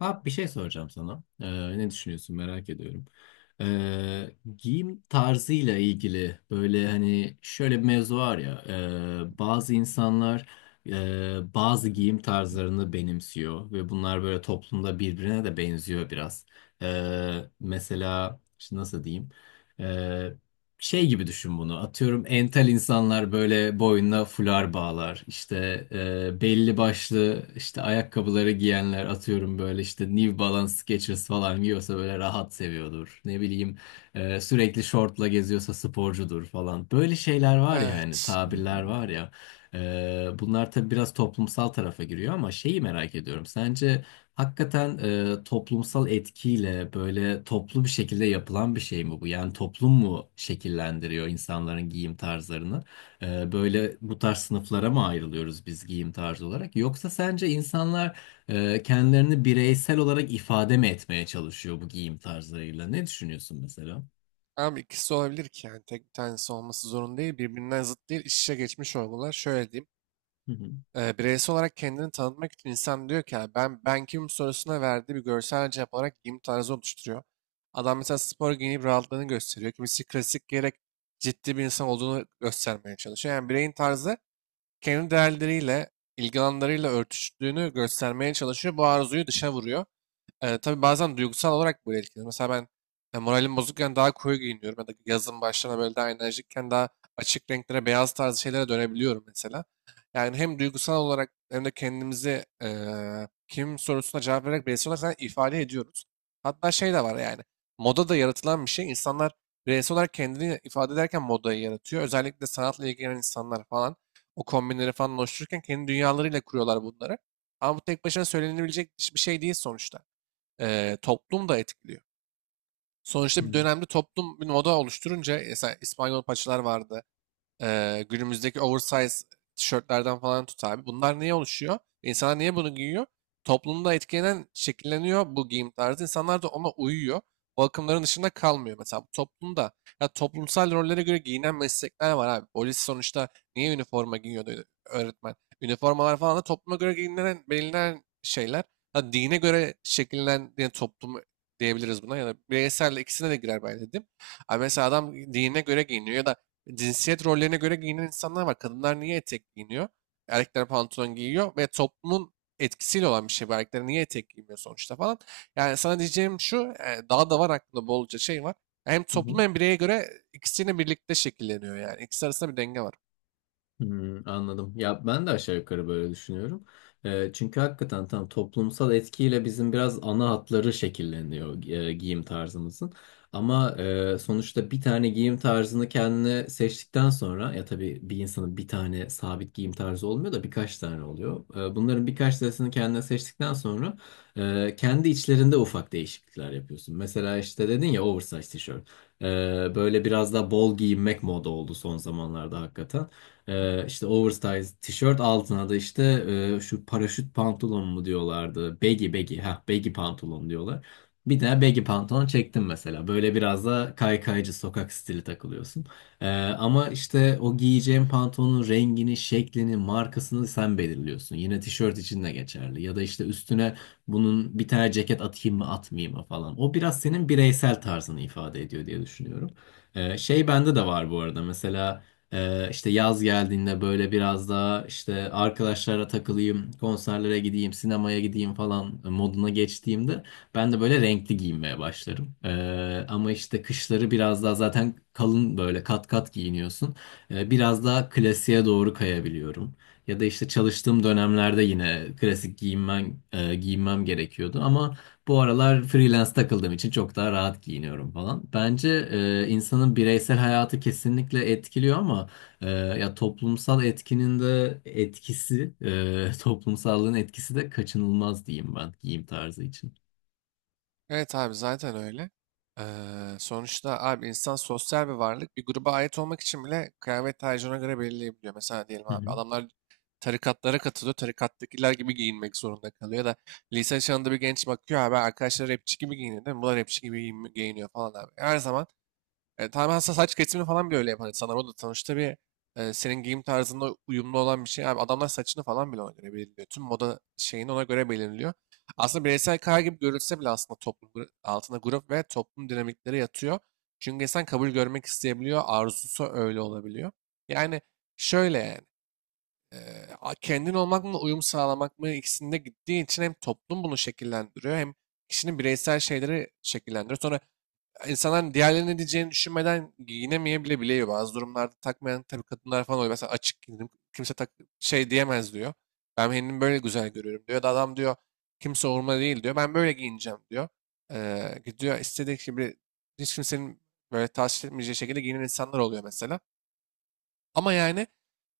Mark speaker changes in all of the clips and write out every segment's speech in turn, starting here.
Speaker 1: Abi bir şey soracağım sana. Ne düşünüyorsun merak ediyorum. Giyim tarzıyla ilgili böyle hani şöyle bir mevzu var ya. Bazı insanlar bazı giyim tarzlarını benimsiyor ve bunlar böyle toplumda birbirine de benziyor biraz. Mesela şimdi nasıl diyeyim? Ee, Şey gibi düşün bunu. Atıyorum entel insanlar böyle boynuna fular bağlar. İşte belli başlı işte ayakkabıları giyenler atıyorum böyle işte New Balance Skechers falan giyiyorsa böyle rahat seviyordur. Ne bileyim sürekli şortla geziyorsa sporcudur falan. Böyle şeyler var ya hani
Speaker 2: Evet.
Speaker 1: tabirler var ya. Bunlar tabii biraz toplumsal tarafa giriyor ama şeyi merak ediyorum. Sence hakikaten toplumsal etkiyle böyle toplu bir şekilde yapılan bir şey mi bu? Yani toplum mu şekillendiriyor insanların giyim tarzlarını? Böyle bu tarz sınıflara mı ayrılıyoruz biz giyim tarzı olarak? Yoksa sence insanlar kendilerini bireysel olarak ifade mi etmeye çalışıyor bu giyim tarzlarıyla? Ne düşünüyorsun mesela?
Speaker 2: Ama ikisi olabilir ki yani tek bir tanesi olması zorunda değil. Birbirinden zıt değil. İç içe geçmiş olmalar. Şöyle diyeyim.
Speaker 1: Hı hı.
Speaker 2: Bireysel olarak kendini tanıtmak için insan diyor ki "Yani ben kim sorusuna verdiği bir görsel cevap olarak giyim tarzı oluşturuyor. Adam mesela spor giyinip rahatlığını gösteriyor. Kimisi klasik giyerek ciddi bir insan olduğunu göstermeye çalışıyor. Yani bireyin tarzı kendi değerleriyle, ilgi alanlarıyla örtüştüğünü göstermeye çalışıyor. Bu arzuyu dışa vuruyor. Tabii bazen duygusal olarak böyle etkilenir. Mesela ben moralim bozukken daha koyu giyiniyorum ya da yazın başlarına böyle daha enerjikken daha açık renklere, beyaz tarzı şeylere dönebiliyorum mesela. Yani hem duygusal olarak hem de kendimizi kim sorusuna cevap vererek bireysel olarak zaten ifade ediyoruz. Hatta şey de var yani moda da yaratılan bir şey. İnsanlar bireysel olarak kendini ifade ederken modayı yaratıyor. Özellikle sanatla ilgilenen insanlar falan o kombinleri falan oluştururken kendi dünyalarıyla kuruyorlar bunları. Ama bu tek başına söylenebilecek bir şey değil sonuçta toplum da etkiliyor.
Speaker 1: Hı
Speaker 2: Sonuçta bir
Speaker 1: hı.
Speaker 2: dönemde toplum bir moda oluşturunca mesela İspanyol paçalar vardı. Günümüzdeki oversize tişörtlerden falan tut abi. Bunlar niye oluşuyor? İnsanlar niye bunu giyiyor? Toplumda etkilenen, şekilleniyor bu giyim tarzı. İnsanlar da ona uyuyor. O akımların dışında kalmıyor. Mesela bu toplumda ya toplumsal rollere göre giyinen meslekler var abi. Polis sonuçta niye üniforma giyiyordu öğretmen? Üniformalar falan da topluma göre giyinen, belirlenen şeyler. Ha, dine göre şekillenen yani toplum diyebiliriz buna ya da bireysel ikisine de girer ben dedim. Abi mesela adam dine göre giyiniyor ya da cinsiyet rollerine göre giyinen insanlar var. Kadınlar niye etek giyiniyor? Erkekler pantolon giyiyor ve toplumun etkisiyle olan bir şey bu. Erkekler niye etek giymiyor sonuçta falan. Yani sana diyeceğim şu, daha da var aklımda bolca şey var. Hem
Speaker 1: Hı
Speaker 2: toplum
Speaker 1: hı.
Speaker 2: hem bireye göre ikisini birlikte şekilleniyor yani. İkisi arasında bir denge var.
Speaker 1: Hmm, anladım. Ya ben de aşağı yukarı böyle düşünüyorum. Çünkü hakikaten tam toplumsal etkiyle bizim biraz ana hatları şekilleniyor giyim tarzımızın. Ama sonuçta bir tane giyim tarzını kendine seçtikten sonra ya tabii bir insanın bir tane sabit giyim tarzı olmuyor da birkaç tane oluyor. Bunların birkaç tanesini kendine seçtikten sonra kendi içlerinde ufak değişiklikler yapıyorsun. Mesela işte dedin ya oversize tişört. E, Böyle biraz daha bol giyinmek moda oldu son zamanlarda hakikaten. İşte oversize tişört altına da işte şu paraşüt pantolon mu diyorlardı. Baggy baggy ha baggy pantolon diyorlar. Bir de baggy pantolon çektim mesela. Böyle biraz da kaykaycı sokak stili takılıyorsun. Ama işte o giyeceğin pantolonun rengini, şeklini, markasını sen belirliyorsun. Yine tişört için de geçerli. Ya da işte üstüne bunun bir tane ceket atayım mı atmayayım mı falan. O biraz senin bireysel tarzını ifade ediyor diye düşünüyorum. Şey bende de var bu arada. Mesela işte yaz geldiğinde böyle biraz daha işte arkadaşlara takılayım, konserlere gideyim, sinemaya gideyim falan moduna geçtiğimde ben de böyle renkli giyinmeye başlarım. Ama işte kışları biraz daha zaten kalın böyle kat kat giyiniyorsun. Biraz daha klasiğe doğru kayabiliyorum. Ya da işte çalıştığım dönemlerde yine klasik giyinmem gerekiyordu ama bu aralar freelance takıldığım için çok daha rahat giyiniyorum falan. Bence insanın bireysel hayatı kesinlikle etkiliyor ama ya toplumsal etkinin de toplumsallığın etkisi de kaçınılmaz diyeyim ben giyim tarzı için.
Speaker 2: Evet abi zaten öyle. Eee, Sonuçta abi insan sosyal bir varlık. Bir gruba ait olmak için bile kıyafet tercihine göre belirleyebiliyor. Mesela diyelim
Speaker 1: Hı
Speaker 2: abi
Speaker 1: hı.
Speaker 2: adamlar tarikatlara katılıyor. Tarikattakiler gibi giyinmek zorunda kalıyor. Ya da lise çağında bir genç bakıyor abi arkadaşlar rapçi gibi giyiniyor değil mi? Bunlar rapçi gibi giyiniyor falan abi. Her zaman tamamen saç kesimini falan bile öyle yapan insanlar. O da sonuçta bir senin giyim tarzında uyumlu olan bir şey. Abi adamlar saçını falan bile ona göre belirliyor. Tüm moda şeyini ona göre belirliyor. Aslında bireysel karar gibi görülse bile aslında toplum altında grup ve toplum dinamikleri yatıyor. Çünkü insan kabul görmek isteyebiliyor. Arzusu öyle olabiliyor. Yani şöyle yani. e, Kendin olmak mı uyum sağlamak mı ikisinde gittiği için hem toplum bunu şekillendiriyor hem kişinin bireysel şeyleri şekillendiriyor. Sonra insanlar diğerlerinin ne diyeceğini düşünmeden giyinemeye bile biliyor. Bazı durumlarda takmayan tabii kadınlar falan oluyor. Mesela açık giyindim. Kimse tak şey diyemez diyor. Ben kendimi böyle güzel görüyorum diyor. Da adam diyor kimse umurumda değil diyor. Ben böyle giyineceğim diyor. Gidiyor istediği gibi hiç kimsenin böyle tahsis etmeyeceği şekilde giyinen insanlar oluyor mesela. Ama yani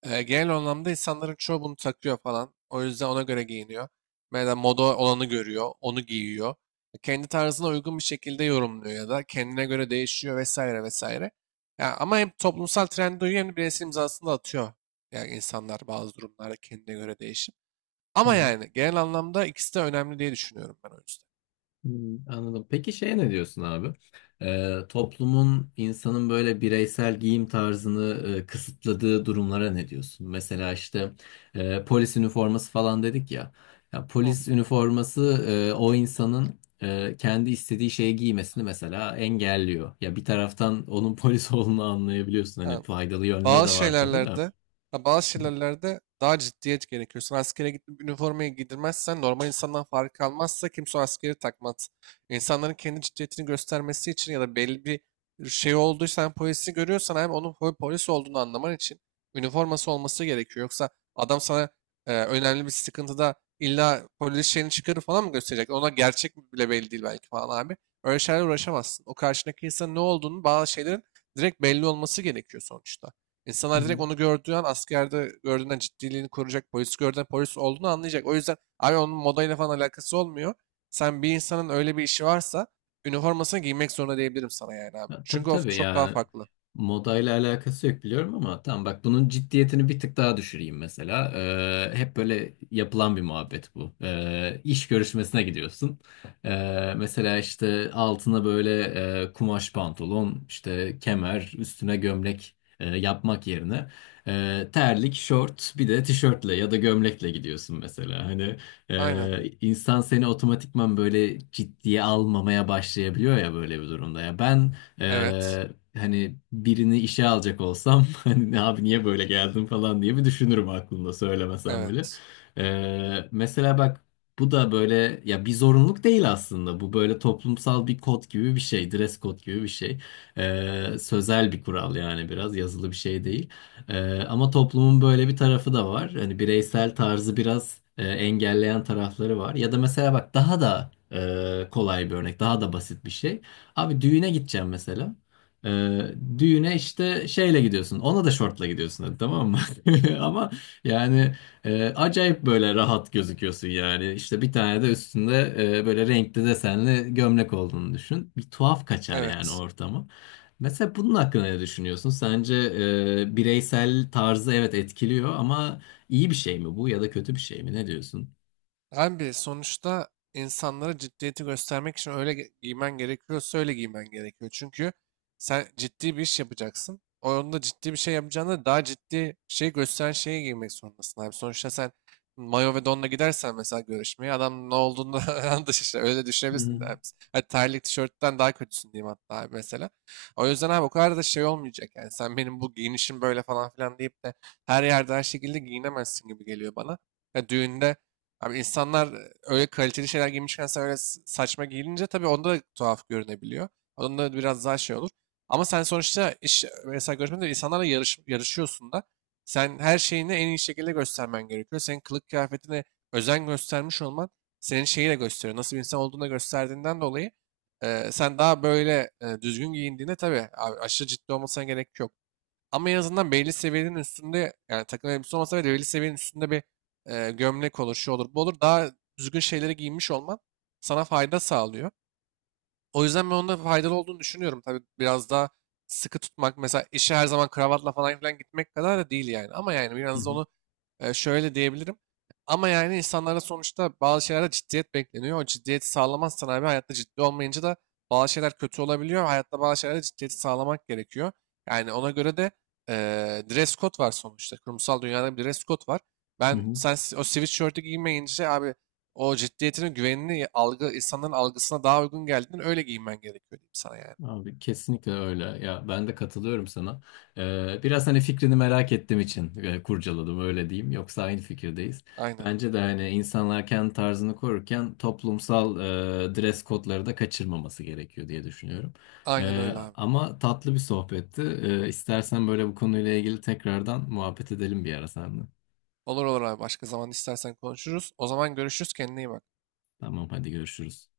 Speaker 2: genel anlamda insanların çoğu bunu takıyor falan. O yüzden ona göre giyiniyor. Mesela moda olanı görüyor, onu giyiyor. Kendi tarzına uygun bir şekilde yorumluyor ya da kendine göre değişiyor vesaire vesaire. Ya ama hem toplumsal trende uyuyor hem de bireysel imzasını da atıyor. Yani insanlar bazı durumlarda kendine göre değişir.
Speaker 1: Hı
Speaker 2: Ama
Speaker 1: hı.
Speaker 2: yani genel anlamda ikisi de önemli diye düşünüyorum ben o yüzden.
Speaker 1: Hmm, anladım. Peki şeye ne diyorsun abi? Toplumun insanın böyle bireysel giyim tarzını kısıtladığı durumlara ne diyorsun? Mesela işte polis üniforması falan dedik ya. Ya
Speaker 2: Hı,
Speaker 1: polis üniforması o insanın kendi istediği şeyi giymesini mesela engelliyor. Ya bir taraftan onun polis olduğunu anlayabiliyorsun.
Speaker 2: ha,
Speaker 1: Hani faydalı yönleri de
Speaker 2: bazı
Speaker 1: var tabii de.
Speaker 2: şeylerlerde, ha, bazı
Speaker 1: Hı hı.
Speaker 2: şeylerlerde daha ciddiyet gerekiyor. Sen askere gidip üniformayı giydirmezsen normal insandan fark kalmazsa kimse o askeri takmaz. İnsanların kendi ciddiyetini göstermesi için ya da belli bir şey olduysa sen polisi görüyorsan hem onun polis olduğunu anlaman için üniforması olması gerekiyor. Yoksa adam sana önemli bir sıkıntıda illa polis şeyini çıkarır falan mı gösterecek? Ona gerçek mi bile belli değil belki falan abi. Öyle şeylerle uğraşamazsın. O karşındaki insanın ne olduğunu bazı şeylerin direkt belli olması gerekiyor sonuçta.
Speaker 1: Hı
Speaker 2: İnsanlar
Speaker 1: hı.
Speaker 2: direkt onu gördüğü an askerde gördüğünden ciddiliğini koruyacak. Polis gördüğünden polis olduğunu anlayacak. O yüzden abi onun modayla falan alakası olmuyor. Sen bir insanın öyle bir işi varsa üniformasını giymek zorunda diyebilirim sana yani abi.
Speaker 1: Ya, tabii
Speaker 2: Çünkü o
Speaker 1: tabii
Speaker 2: çok daha
Speaker 1: yani
Speaker 2: farklı.
Speaker 1: modayla alakası yok biliyorum ama tamam bak bunun ciddiyetini bir tık daha düşüreyim mesela. Hep böyle yapılan bir muhabbet bu. İş görüşmesine gidiyorsun. Mesela işte altına böyle kumaş pantolon, işte kemer, üstüne gömlek yapmak yerine terlik, şort, bir de tişörtle ya da gömlekle gidiyorsun mesela. Hani
Speaker 2: Aynen.
Speaker 1: insan seni otomatikman böyle ciddiye almamaya başlayabiliyor ya böyle bir durumda. Ya ben
Speaker 2: Evet.
Speaker 1: ee, hani birini işe alacak olsam hani "Ne abi niye böyle geldin falan diye bir düşünürüm aklımda söylemesem bile.
Speaker 2: Evet.
Speaker 1: Mesela bak bu da böyle ya bir zorunluluk değil aslında. Bu böyle toplumsal bir kod gibi bir şey, dress code gibi bir şey. Sözel bir kural yani biraz yazılı bir şey değil. Ama toplumun böyle bir tarafı da var. Hani bireysel tarzı biraz engelleyen tarafları var. Ya da mesela bak daha da kolay bir örnek, daha da basit bir şey. Abi düğüne gideceğim mesela. Ee, Düğüne işte şeyle gidiyorsun. Ona da şortla gidiyorsun hadi tamam mı? Ama yani acayip böyle rahat gözüküyorsun yani. İşte bir tane de üstünde böyle renkli desenli gömlek olduğunu düşün. Bir tuhaf kaçar yani
Speaker 2: Evet.
Speaker 1: ortamı. Mesela bunun hakkında ne düşünüyorsun? Sence bireysel tarzı evet etkiliyor ama iyi bir şey mi bu ya da kötü bir şey mi? Ne diyorsun?
Speaker 2: Abi sonuçta insanlara ciddiyeti göstermek için öyle giymen gerekiyorsa öyle giymen gerekiyor. Çünkü sen ciddi bir iş yapacaksın. Onda ciddi bir şey yapacağına daha ciddi bir şey gösteren şeyi giymek zorundasın abi. Sonuçta sen mayo ve donla gidersen mesela görüşmeye adam ne olduğunu yanlış işte öyle
Speaker 1: Hı
Speaker 2: düşünebilirsin
Speaker 1: hı.
Speaker 2: abi. Hadi terlik tişörtten daha kötüsün diyeyim hatta abi mesela. O yüzden abi o kadar da şey olmayacak yani sen benim bu giyinişim böyle falan filan deyip de her yerde her şekilde giyinemezsin gibi geliyor bana. Ya düğünde abi insanlar öyle kaliteli şeyler giymişken sen öyle saçma giyilince tabii onda da tuhaf görünebiliyor. Onda da biraz daha şey olur. Ama sen sonuçta iş, mesela görüşmede insanlarla yarış, yarışıyorsun da sen her şeyini en iyi şekilde göstermen gerekiyor. Senin kılık kıyafetine özen göstermiş olman senin şeyi de gösteriyor. Nasıl bir insan olduğunu da gösterdiğinden dolayı sen daha böyle düzgün giyindiğinde tabii abi, aşırı ciddi olmasına gerek yok. Ama en azından belli seviyenin üstünde yani takım elbise olmasa bile belli seviyenin üstünde bir gömlek olur, şu olur, bu olur. Daha düzgün şeyleri giymiş olman sana fayda sağlıyor. O yüzden ben onda faydalı olduğunu düşünüyorum. Tabii biraz daha sıkı tutmak mesela işe her zaman kravatla falan filan gitmek kadar da değil yani. Ama yani
Speaker 1: Hı
Speaker 2: biraz da
Speaker 1: hı.
Speaker 2: onu şöyle diyebilirim. Ama yani insanlarda sonuçta bazı şeylerde ciddiyet bekleniyor. O ciddiyeti sağlamazsan abi hayatta ciddi olmayınca da bazı şeyler kötü olabiliyor. Hayatta bazı şeylerde ciddiyeti sağlamak gerekiyor. Yani ona göre de e, dress code var sonuçta. Kurumsal dünyada bir dress code var.
Speaker 1: Hı
Speaker 2: Ben
Speaker 1: hı.
Speaker 2: sen o sweatshirt'ü giymeyince abi o ciddiyetinin güvenini algı insanların algısına daha uygun geldiğinden öyle giyinmen gerekiyor diyeyim sana yani.
Speaker 1: Abi kesinlikle öyle. Ya ben de katılıyorum sana. Biraz hani fikrini merak ettiğim için kurcaladım öyle diyeyim. Yoksa aynı fikirdeyiz.
Speaker 2: Aynen.
Speaker 1: Bence de hani insanlar kendi tarzını korurken toplumsal dress kodları da kaçırmaması gerekiyor diye düşünüyorum.
Speaker 2: Aynen öyle abi.
Speaker 1: Ama tatlı bir sohbetti. İstersen böyle bu konuyla ilgili tekrardan muhabbet edelim bir ara seninle.
Speaker 2: Olur olur abi. Başka zaman istersen konuşuruz. O zaman görüşürüz. Kendine iyi bak.
Speaker 1: Tamam hadi görüşürüz.